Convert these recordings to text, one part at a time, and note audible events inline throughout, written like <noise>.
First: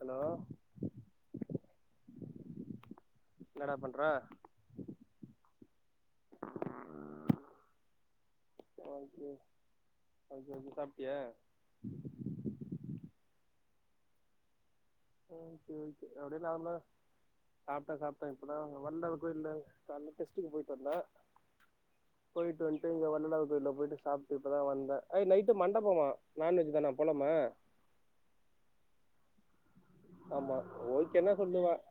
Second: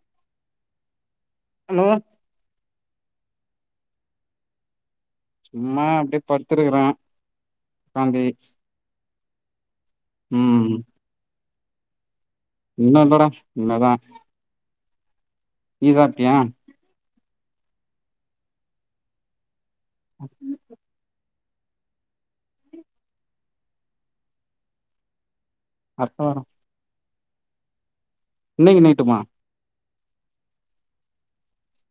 Allow hello என்னடா பண்ற சும்மா அப்டே படுத்திருகிறே காந்தி ஓகே ஓகே உம் ஓகே சாப்ட்டியா இன்னு இல்லட இன்மேத <inaudible> சாப்ட்டா சாப்ட்ட இப்பதா வன் அவர் கூட இல்ல காலைல டெஸ்ட்டுக்கு போயிட்டுவந்த போய்ட்டு வன்டு இங்க வள்ளலார் கோயில போயிட்டு சாப்ட்டு இப்பதா வந்த ஹய் னைட் மண்டபமா அடுத்த நான் வெஜ் தான போலமா இன்னைக்கி நைட்டுமா ஆமா ஓய்கென்னா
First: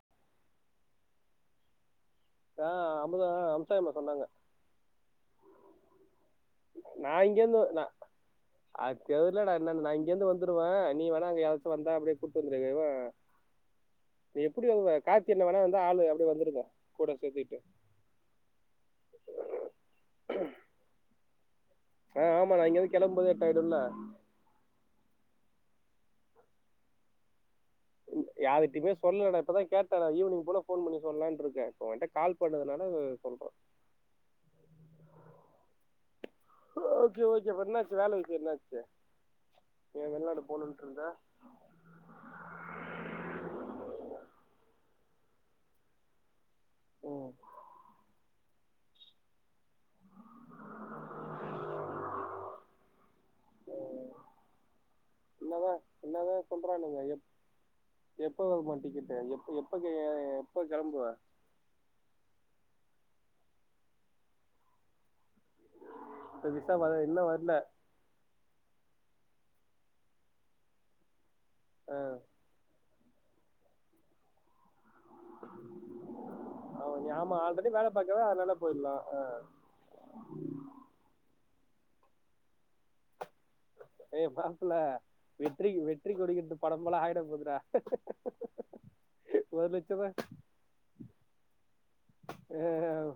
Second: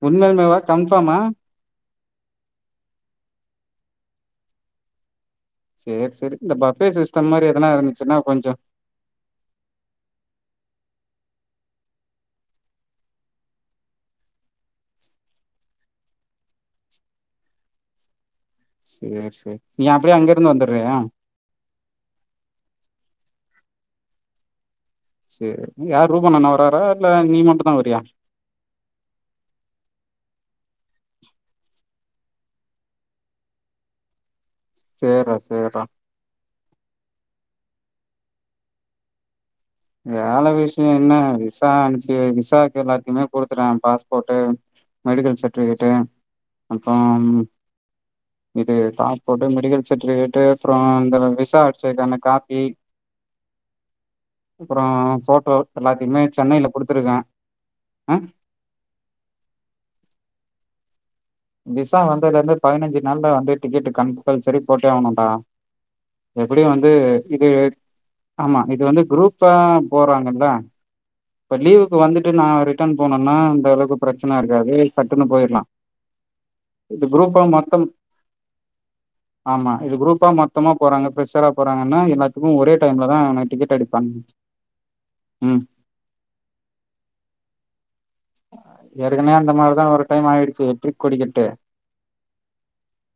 உண்மேல்மேவா கன்ஃபாமா தா அமுதா அம்சாயிமா சொன்னாங்க சேரி சேரி இந்த பஃபே நா சிஸ்டம் மாரி இங்கந்து எதனா ந இருந்துச்சுன்னா கொஞ்சோ அத் தெரிலட என்னனு நா இங்கந்து வந்துருவ நீ வரு அங்க யாரச்சு வந்தா அப்டியே கூட்டு வந்துருங்க இவ நீ எப்டி வருவா கார்த்தி அண்ண வேணா வந்தா ஆளு அப்படி வந்துருங்க கூட சேத்திட்டு செரி செரி நீ அப்டியே அங்கருந்து வந்துறியா ஆமா நான் இங்கருந்து கெளம்பும்போது <unintelligible> செரி யாரு ரூபண் அண்ணா வராரா இல்ல நீ மட்டும் யாருகிட்டமே சொல்லுலடா இப்பதா கேட்டே நா ஈவினிங் போல ஃபோன் பண்ணி சொல்லலான்ட்டு இருக்கே இப்போ உங்கிட்ட கால் பண்ணதுனால சொல்ற சேர்றா சேர்றா ஓகே ஓகேப்ப என்னாச்சு வேல விஷயம் என்னாச்சு ஏன் வெளிநாடு வேல போகணுன்ட்டு விஷய இருந்த என்ன விசா அனுப்பி விசாக்கு எல்லாத்தையுமே குடுத்துட்டே பாஸ்போட்டு மெடிக்கல் சர்ட்டிபிகேட்டு அப்புறம் இது பாஸ்போர்ட்டு மெடிக்கல் சர்ட்டிபிகேட்டு் அப்புறம் இந்த விசா அடிச்சதுக்கான காப்பி அப்றோ ஃபோட்டோ என்னதான் எல்லாத்தையுமே என்னதான் சென்னைல சொல்றானுக குடுத்துருக்கே ஆ எப்ப வருமா டிக்கெட்டு எப்ப எப்ப கெளம்புவே விசா வந்ததிலிருந்து பதினஞ்சு நாள்ல வந்து டிக்கெட் கம்பல்சரி போட்டே ஆகணுன்டா இப்போ எப்படியு விசா வந்து வர இன்னும் இது வரல ஆமா இது வந்து குரூப் இப்போ போறாங்கல்ல இப்ப ஆ. லீவுக்கு வந்துட்டு நான் ரிட்டன் போனோம்னா அந்த அளவுக்கு பிரச்சனை இருக்காது சட்டுன்னு போயிரலாம் அவன் இது நீ ஆமா குரூப்ப ஆல்ரெடி மொத்தம் வேலை பார்க்கவே அதனால போயிடலாம் ஆ. ஆமா இது குரூப்பா மொத்தமா போறாங்க பிரெஷரா போறாங்கன்னா எல்லாத்துக்கு ஒரே டைம்ல தா டிக்கெட் அடிப்பாங்க ஏ் மாப்பிள்ள ம் வெற்றி வெற்றி கொடி கட்டுங்கிற படம் போலே ஆயிட போதுறா ஏற்கனவே ஒரு லட்சமா கட்டு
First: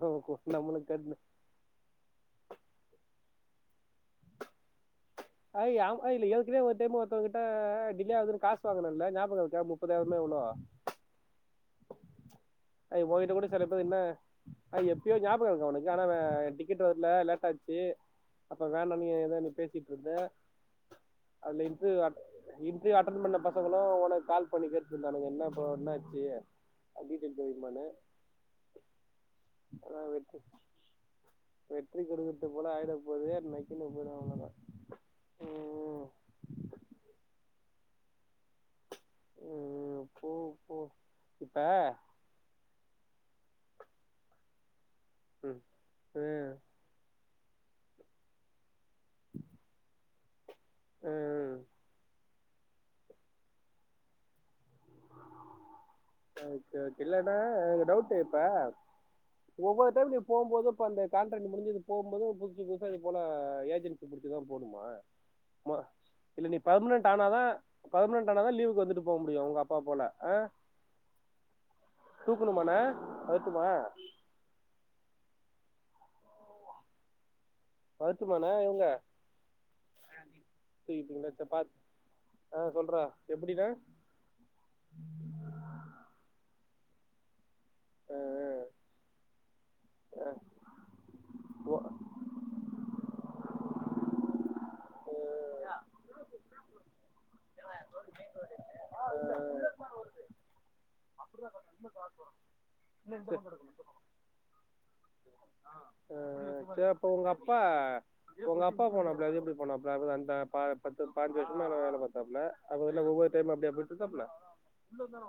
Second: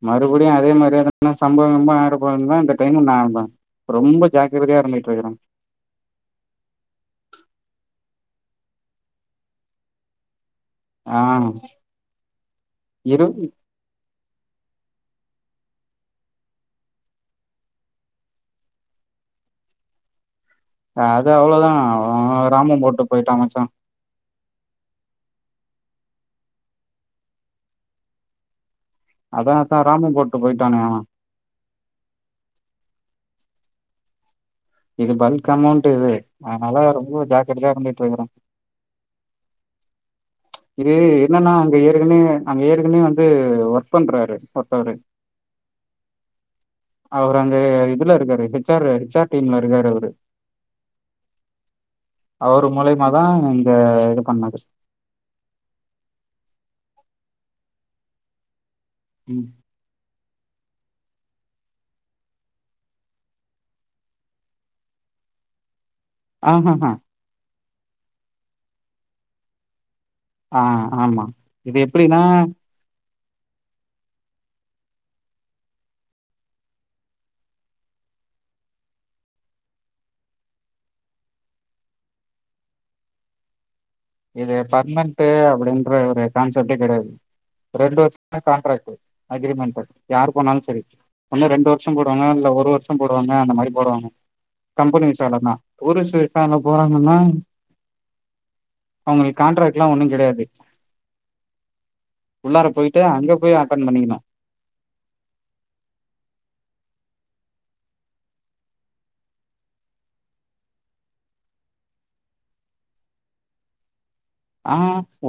மறுபடியும் அதே நம்மளுக்கு கட்டு மாதிரியான சம்பவம் கிம்பவம் ஆயிரப்போகுதுன்னு இந்த டைம் நான் ஆமா ரொம்ப ஜாக்கிரதையா இருந்த அய் அ இல்ல ஏற்கனவே ஒரு டைம் ஒருத்தங்கிட்ட டிலே ஆகுது காசு வாங்கினேல்ல ஞாபக இருக்கா முப்பதாயிரமா எவ்வளோ ஆஹ் அய் போயிட்டு கூட செல பேர் என்ன ஆஹ் எப்பயோ ஞாபகம் இருக்கா உனக்கு ஆனா டிக்கெட் வரலே லேட்டாச்சு அப்ப வேண நீ ஏதோ பேசிட்டு இருந்தே அது அதுல அவ்ளோதா இன் அவ ராம இன்டிரியூ போட்டு அட்டன் போயிட்டா பண்ண மச்சா பசங்களும் உனக்கு கால் பண்ணி பேசிட்டுருந்தானு என்ன ஆச்சு இப்ப என்னாச்சு <unintelligible> அதா அதா அதான் ராம போட்டு வெற்றி போயிட்டானே அவ வெற்றி கொடுக்கட்டு போல ஆயிட போது இனி <unintelligible> அவ்ளோ தான் இது பல்க் அமௌண்ட் இது அதனால ரொம்ப ஜாக்கிரதையா தான் இருந்து வெக்கிறேன் ம், போ போ இது என்னன்னா இப்ப அங்க ஏற்கனவே அங்க ஏற்கனேவே வந்து ஒர்க் பண்றாரு சரி ம் ஆ அவர் அங்க இதுல இருக்காரு ஷார் ஏச் ஆர் டீம்ல இருக்காரு அவரு ம். அவரு மூலியமாதா இங்க இது பண்ணது சரி சரி இல்லன்ன எனக்கு டவுட் இப்ப ம் ஒவ்வர்தருக்கு இப் போ போது இப்ப அந்த கான்ராக்ட் முடிஞ்சது போம் போது புதுசு புதுசா இது போல ஏஜென்ட்டு புடிச்சிதா போனுமா இல்ல நீ ஆஹஹ பர்மனன்ட் ஆனாதா பரமணெண்ட் ஆனா தா லீவுக்கு வந்துட்டு போ முடியு உங்க அப்பா போல ஆ? ஆ ஆமா இது எப்படின்னா ஏறட்டுமா வருட்டுமான எங்க <inaudible> பீங்களா பார் ஆ சொல்ற எப்டிடா இது பர்மணட்டு அப்படின்ற ஒரு கான்ஸ் சப்டே கிடையாது ரெண்டு ஆ, வர்சதுக்கு தா காண்ட்ராக்ட்டு அக்ரிமெண்ட் ப ஆ, யார் போனாலோ செரி ஒண்ணு ரெண்டு ஓ- வருஷோ போடுவாங்க இல்ல ஒ ஒரு வருஷோ போடுவாங்க அந்த மாரி போடுவாங்க கம்பெனி விசால்லனா டுரிஸ்ட்டு விசால போறாங்கன்னா அவங்களுக்கு கண்ட்ராக்ட் லா ஒண்ணு கிடையாது உள்ளார போயிட் அங்க போய் அட்டன் பண்ணிக்கணு ஆ சரி ப்ப உங்க அப்பா உங்க அப்பா போனாப்ல அது எப்படி போனாப்ல அ அந்த ப பத்து பானஞ்சு வருஷமா ந வேலை பார்த்தாப்ல அ ஒவ் ஒவ்வொரு டைம் அப்படியா போயிட்டு இருந்தாப்ல ஆ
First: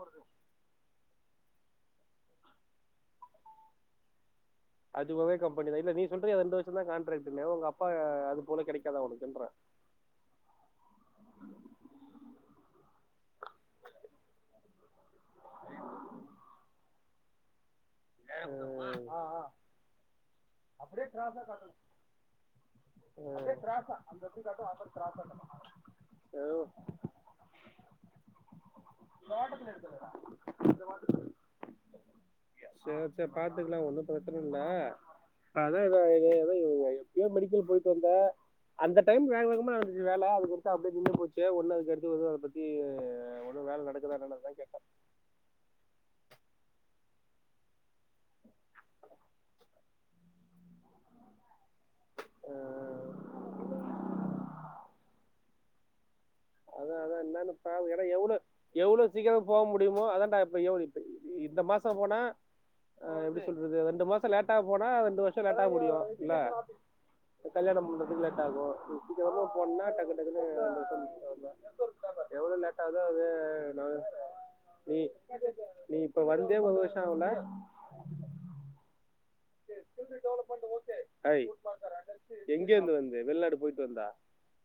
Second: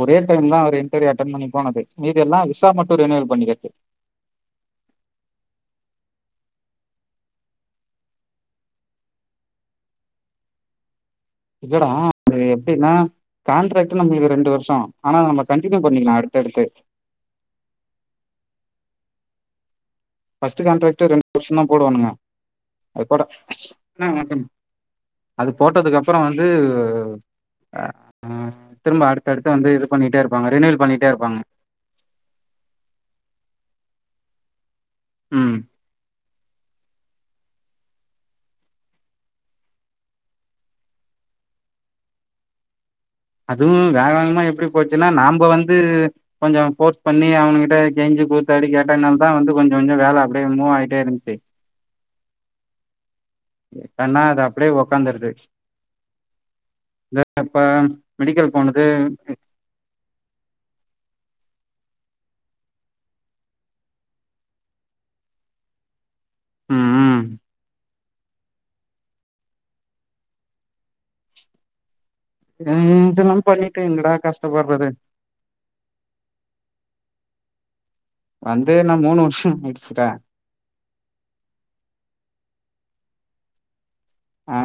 ஒரே டைம் தா அவர் இன்டர்வியூ அட்டன் பண்ணி போ பேசனது மீதி எல்லா விசா மட்டு ரெனிவல் பண்ணி <unintelligible> அதுவொவே கம்பெனி தா இல்ல நீ சொல்ற ரெண்டு வருஷ தா கான்ட்ராக்ட்னு உங்க அப்பா அது போல கிடைக்காதா உனக்குன்ற இல்லடா அது எப்படீன்னா கான்ட்ராக்ட் நம்பளுக்கு ரெண்டு வருஷோ ஆனா நம்ம கன்டினியூ பண்ணிக்கலா அடுத்தடுத்து ஏறட்டுமா ஆ ஆ பஸ்ட்டு கான்ராக்டு ரெண்டு வருஷம் தா போடுவானுங்க அப்பறோ அண்ண வணக்கம்ன்ன அது போட்டதுக்கு அப்புறோ வந்து ஆ திரும்ப அடுத்த அடுத்து வந்து இது பண்ணிட்டே இருப்பாங்க ரினிவல் பண்ணிட்டே இருப்பாங்க ச்ச பாத்துக்கலா ஒன்னு பிரச்சன இல்ல ம் அதா இத இது ங்க எப்யோ மெடிக்கல் போயிட்டு வந்த அந்த டைம்ல வேக வேகமா வந்துச்சி வேல அதுக்கடுத்து அப்டியே நின்னு போச்ச ஒன்னு அடுத்து அத பத்தி ஒன்றும் அதுவு வேலை வேக நடக்குதா வேகமா என்னன்னு எப்பிடி கேட்டேன் போச்சுன்னா நாம்ப வந்து கொஞ்ஜோ போஸ் பண்ணி அவனுங்கிட்ட கெஞ்சி கூத்தாடி கேட்டதுனால தா வந்து கொஞ்சோ கொஞ்சோ வேலை அப்படியே மூவ் ஆயிட்டே இருந்துச்சு ஆ கண்ணா அது அப்படியே உக்காந்துருது அதா அதா இந்த என்னனு இப்ப பாரு ஏனா எவ்வளோ மெடிக்கல் போனது எவ்வளோ சீக்கிரோ போக முடியுமோ அதான்டா இப்ப எவ் இந்த மாசோ போனா எப்பிடி சொல்றது ரெண்டு மாசோ லேட்டா போனா ரெண்டு வருஷோ லேட்டா முடியு இல்ல ம் ம் இப்ப கல்யாணம் மு லேட்டாகு நீ சீக்கரமா போனா டக்கு டக்குனு <unintelligible> எவ்ளோ லேட்டா ஆவுதோ ம் அது இதெல்லா பண்ணிட்டு நா எங்கடா கஷ்டப்படுறது நீ நீ இப்ப வந்தே போத <unintelligible> வந்தே நா மூனு வருஷ் துண்டு டெவலப்மெண்ட் ஒகே <unintelligible> ஹாய் எங்க இருந்து வந் வெளிநாடு போய்ட்டு வந்தா ஆ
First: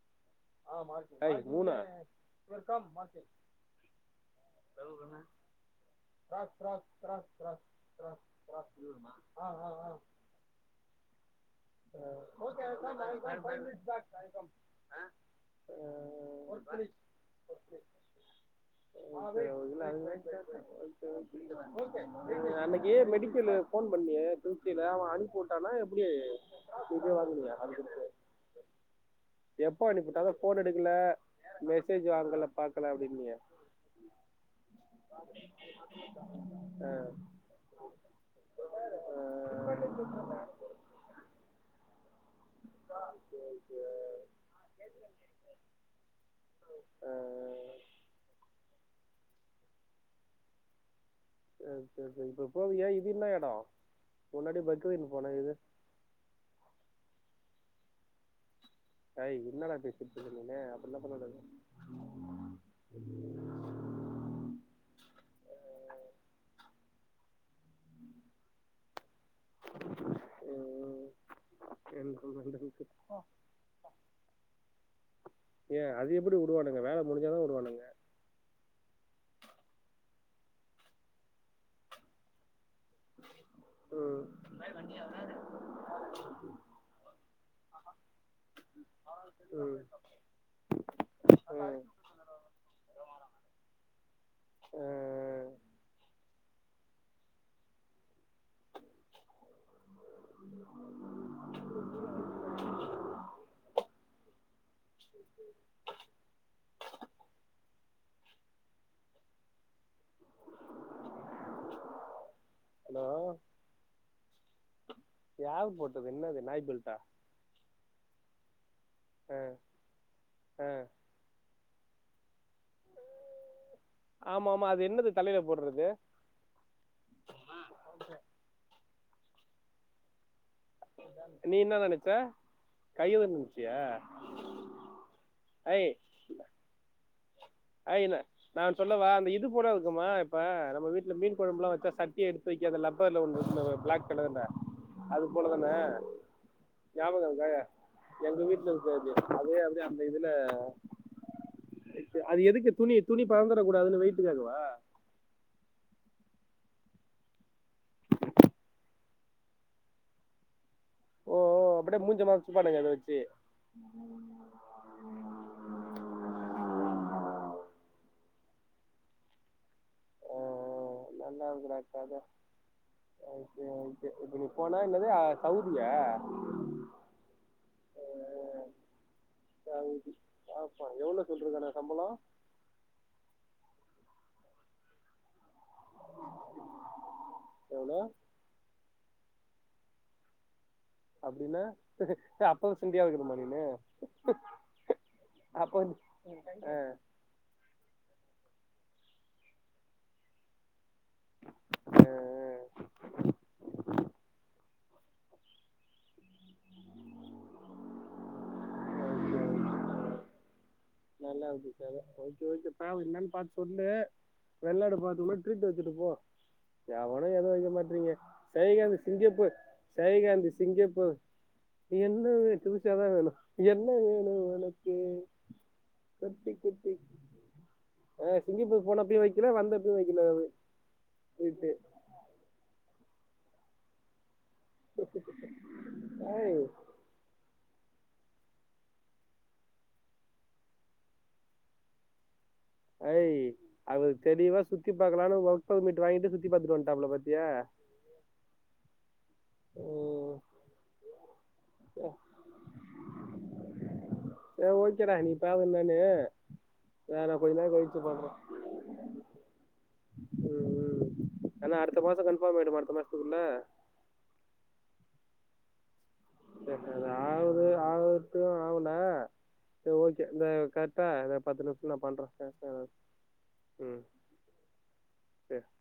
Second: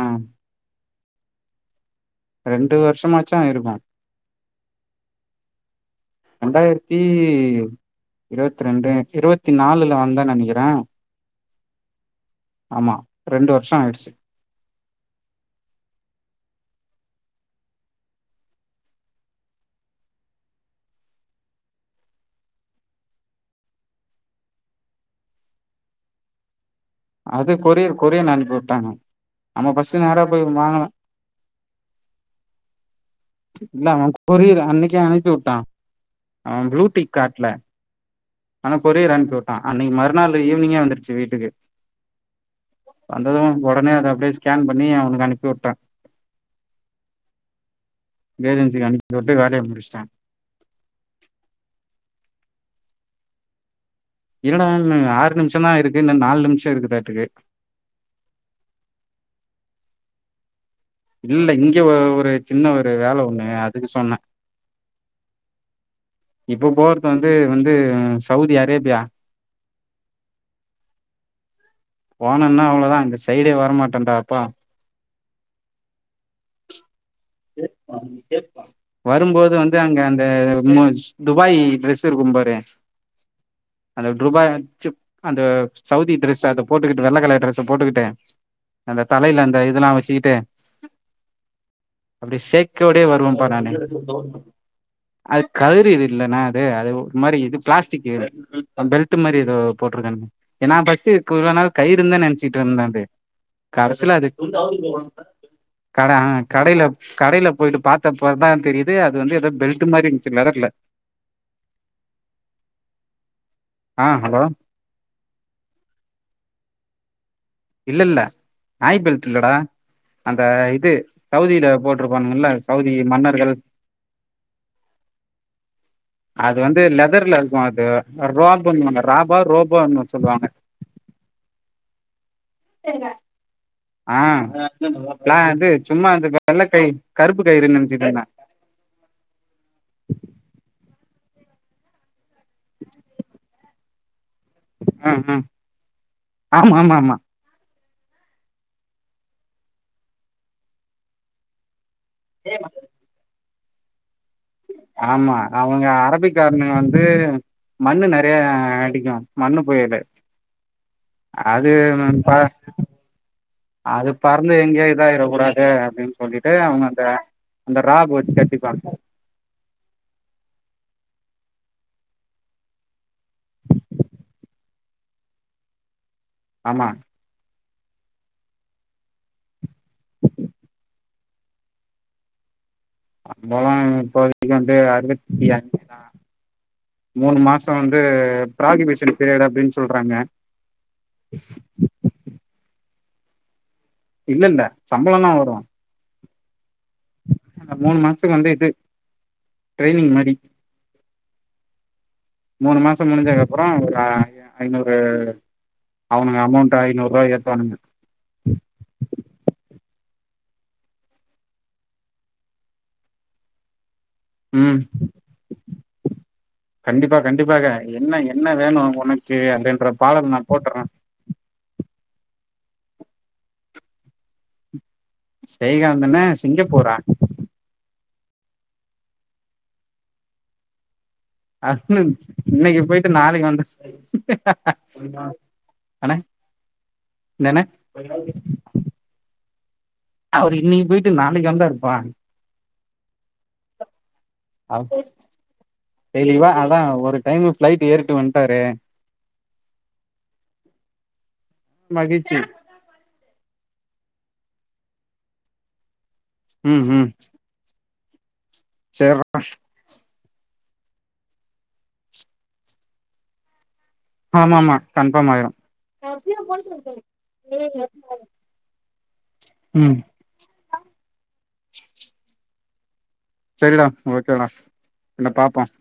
<unintelligible> ரெண்டு வெல்கம் மார்க்கெட் வருஷமாச்சு இருக்கு என்னெ கிராஸ் கிராஸ் ரெண்டாயிரத்தி கிராஸ் கிராஸ் கிராஸ் இருவத்தி கிராஸ் ரெண்டு <unintelligible> மா இருவத்தி நாலுல வந்தேன் நெனைக்கிறே ஆமா ரெண்டு வருஷோ ஆயிடுச்சு <unintelligible> ஒகே ஒகே அன்னைக்கு மெடிக்கலு போன் பண்ணியே திருச்சில அவெ அனுப்புட்டானா எப்புடி அது கொரியர் கொரியர்னு அனுப்பி வுட்டாங்க நம்ம எப்போ ஃபஸ்ட் நேற அனுப்பிவிட்டா அதான் போயி ஃபோன் வாங்கலா எடுக்கல மெசேஜ் வாங்கல பார்க்கல அப்படின்னியே இல்ல அவன் கொரியர் அன்னைக்கு அனுப்பிவுட்டா அவன் ப்ளூ டிக் காட்லா ஆனா கொரியர் அனுப்பி வுட்டா அன்னைக்கு மறுநாள் ஈவினிங்கே வந்துருச்சு வீட்டுக்கு வந்தது ஒடனே அத அப்படியே ஸ்கேன் பண்ணி அவனுக்கு அனுப்பி வுட்ட ஏஜென்சிகு அனுப் இந்த வாட்டி வேலய முடிச்சிட்டே சரி சரி சரி இப்ப போவியா இது என்ன இடம் முன்னாடி இல்லன பக்ரீன் போனேன் ஆறு இது நிமிஷம் தா இருக்கு இன்ன நாலு நிமிஷோ இருக்கு தாட்டுக்கு ஹய் என்னடா பேசிட்டுருக்கீங்க இல்ல இங்க ஒரு சின்ன ஒரு வேல ஒண்ணு அதுக்கு சொன்னே இப்போ போறது வந்து வந்து சவுதி அரேபியா ஹ் ஹ் போனனா அவ்ளோதா அந்த சைடே வரமாட்டேன்டாப்பா யா அது எப்புடி வுடுவானுங்க வேல முடிஞ்சாதா வுடுவானுங்க வரும்போது வந்து அங்க அந்த துபாய் ட்ரெஸ் இருக்கு பாரு அந்த ம், ட்ருபாய் அச்சு அந்த சவுதி டிரெஸ் அத போட்டுக்கிட்டு வெள்ள கலர் ட்ரெஸ் போட்டுக்கிட்டே அந்த தலையில அந்த ம், ம், இதெல்லா வச்சிக்கிட்டு அப்டி சேக்கவுடே வருவோம்ப்பா நானு ஆ, அது கலறிது இல் நா அது அது ஒரு மாரி இது பிளாஸ்டிக் பெல்ட் மாரி ஏதோ போட்டிருக்கனு ஏன்னா ஃபஸ்ட் கு இவ்ளா நாள் கயிறுனு தா நெனைச்சிட்டு இருந்தது கடசி சிலது <unintelligible> கட ஆ கடையில கடையில போயிட்டு பாத்தப்பதா தெரியுது அது வந்து ஏதோ பெல்ட் மாரி இருந்துச்சு லெதர்ல ஹலோ ஆஹ் ஹலோ யார் போட்டது என்னது நாய் பெல்ட்டா? இல்ல இல்ல நாய் பெல்ட் ஆ, இல்லடா அந்த ஆ. இது சவுதியில போட் இருப்பானுங்கல்ல சவுதி மன்னர்கள் ஆமா ஆமா அது என்னது தலையில போடுறது அது வந்து லெதர்ல இருக்கும் அது ரோப்புன்னுவாங்க ராப் பா ரோபோன்னு சொல்லுவாங்க நீ என்ன நெனைச்ச? கை <unintelligible> ஆஹ் ப்ல அது சும்மா இருந்து வெள்ள கை கருப்பு கயிறு அஹ் நெனச்சிட்டு இல்ல இருந்தே நா ஒன்னு சொல்லவா அந்த இது போல இருக்குமா இப்ப நம்ம வீட் இந்த மீன் குழம்புல்லா வச்சா சட்டி எடுத் தூக்கி அந்த லப்பர்ல ஒன்னு இருக்குமே பிளாக் <unintelligible> அது ஆ ஆ போலதான ஆமா ஆமா ஆமா ஞாபகம் இருக்கா எங்க வீட்டுல இருக்கு அது அதே அதே அந்த இதுல அது எதுக்கு துணி துணி பறந் பண்ண கூடாதுனு வெயிட் ஆமா அவங்க அரபிக் காரனுங்க வந்து மண்ணு நெறைய அடிக்கோ மண்ணு புயலு ஓ ஓ அது அப்படியே மூஞ்ச ப மறைச்சுப்பானுங்க அத வச்சு அது பறந்து எங்கேயு இதாயிர கூடாது அப்டின் சொல்லிட்டு அவுங்க அந்த அந்த ராக் வெச்சு கட்டிப்பாங்க அஹ் நல்லா இருக்குடா கத அது அது நீ போன என்னது சௌதியா? ஆமா எவ்ள சொல்லிருக்கானுங்க சம்பளோ சம்பளோ இப்போதைக்கி வந்து அறுபத் <inaudible> மூணு மாசோ எவ்வளோ வந்து புராகிபிகேஷன் <unintelligible> அப்டின்னு சொல்றாங்க அப்டின்னா அப்போ தண்டியா இருக்கணுமா நீனு? இல்லல்ல சம்பளல்லா வரும் அஹ் அந்த மூணு மாசத்துக்கு வந்து இது ட்ரைனிங் மாரி மூணு மாசோ முடிஞ்சதுக்கு அப்புறோ ஒரு அ ஐநூறு அவுனுங்க அமௌண்ட் ஐநூறு ரூபா ஏத்துவானுங்க நல்லா இருக்கு கத ஓகே ஓகே பபாரு என்னன்னு பாத்து சொல்லு ம் வெளிநாடு போறதுக்குள்ள ட்ரீட் வெச்சுட்டுப்போ கண்டிப்பா எவனு எதுவு கண்டிப்பாக வெக்க மாட்டேங்குறீங்க என்ன என்ன வேணு சயகாந்தி உனக்கு சிங்கப்பூர் அப்டின்ற பாடல் நா சயகாந்தி போட்டுறே சிங்கப்பூர் என்ன வே துசியாதா வேணு என்ன வேணு ஒனக் என்னணே சிங்கப்பூரா ஆஹ் சிங்கப்பூர் போனப்பயு வைக்கல வந்தப்பயு வைக்கல அது <unintelligible> இன்னைக்கிப் போயிட் தத்து நாளைக்கு வந்துச் அண்ணே ஐய் என்னணே <unintelligible> அவரு இன்னிக் போயிட்டு நாளைக்கு வரதா இருப்பா ஹய் அவுக தெளிவா சுத்தி பாக்கலானு ஒர்க் பர்மீட் வாங்கிட்டு சுத்தி தெளிவா பாத்துட்டு அதா வந்துட்டாப்ல ஒரு டைம் பாத்தியா ஃபிளைட் ஏறிட்டு வன்ட்டாரு உம் மகிழ்ச்சி ஓக்கேடா நீ பாவ தானு ம் ம் வேன கொஞ்ச நேர கழிச் பண்ற சேர்றா உஹம் உஹம் ஆனா அடுத்த மாசம் கன்ஃபார்ம் ஆயிடுமா அடுத்த மாசத்துக்குள்ள ஆமா ஆமா கன்பார்ம் ஆயிரும் சரி, அது ஆகுது ஆகட்டும் ஆகுனா <inaudible> ம் பா இத பத்து நிமிஷத்துல நா பண்ற டாஸ்க் சரிடா ஓகேடா என்ன சரி பாப்போம்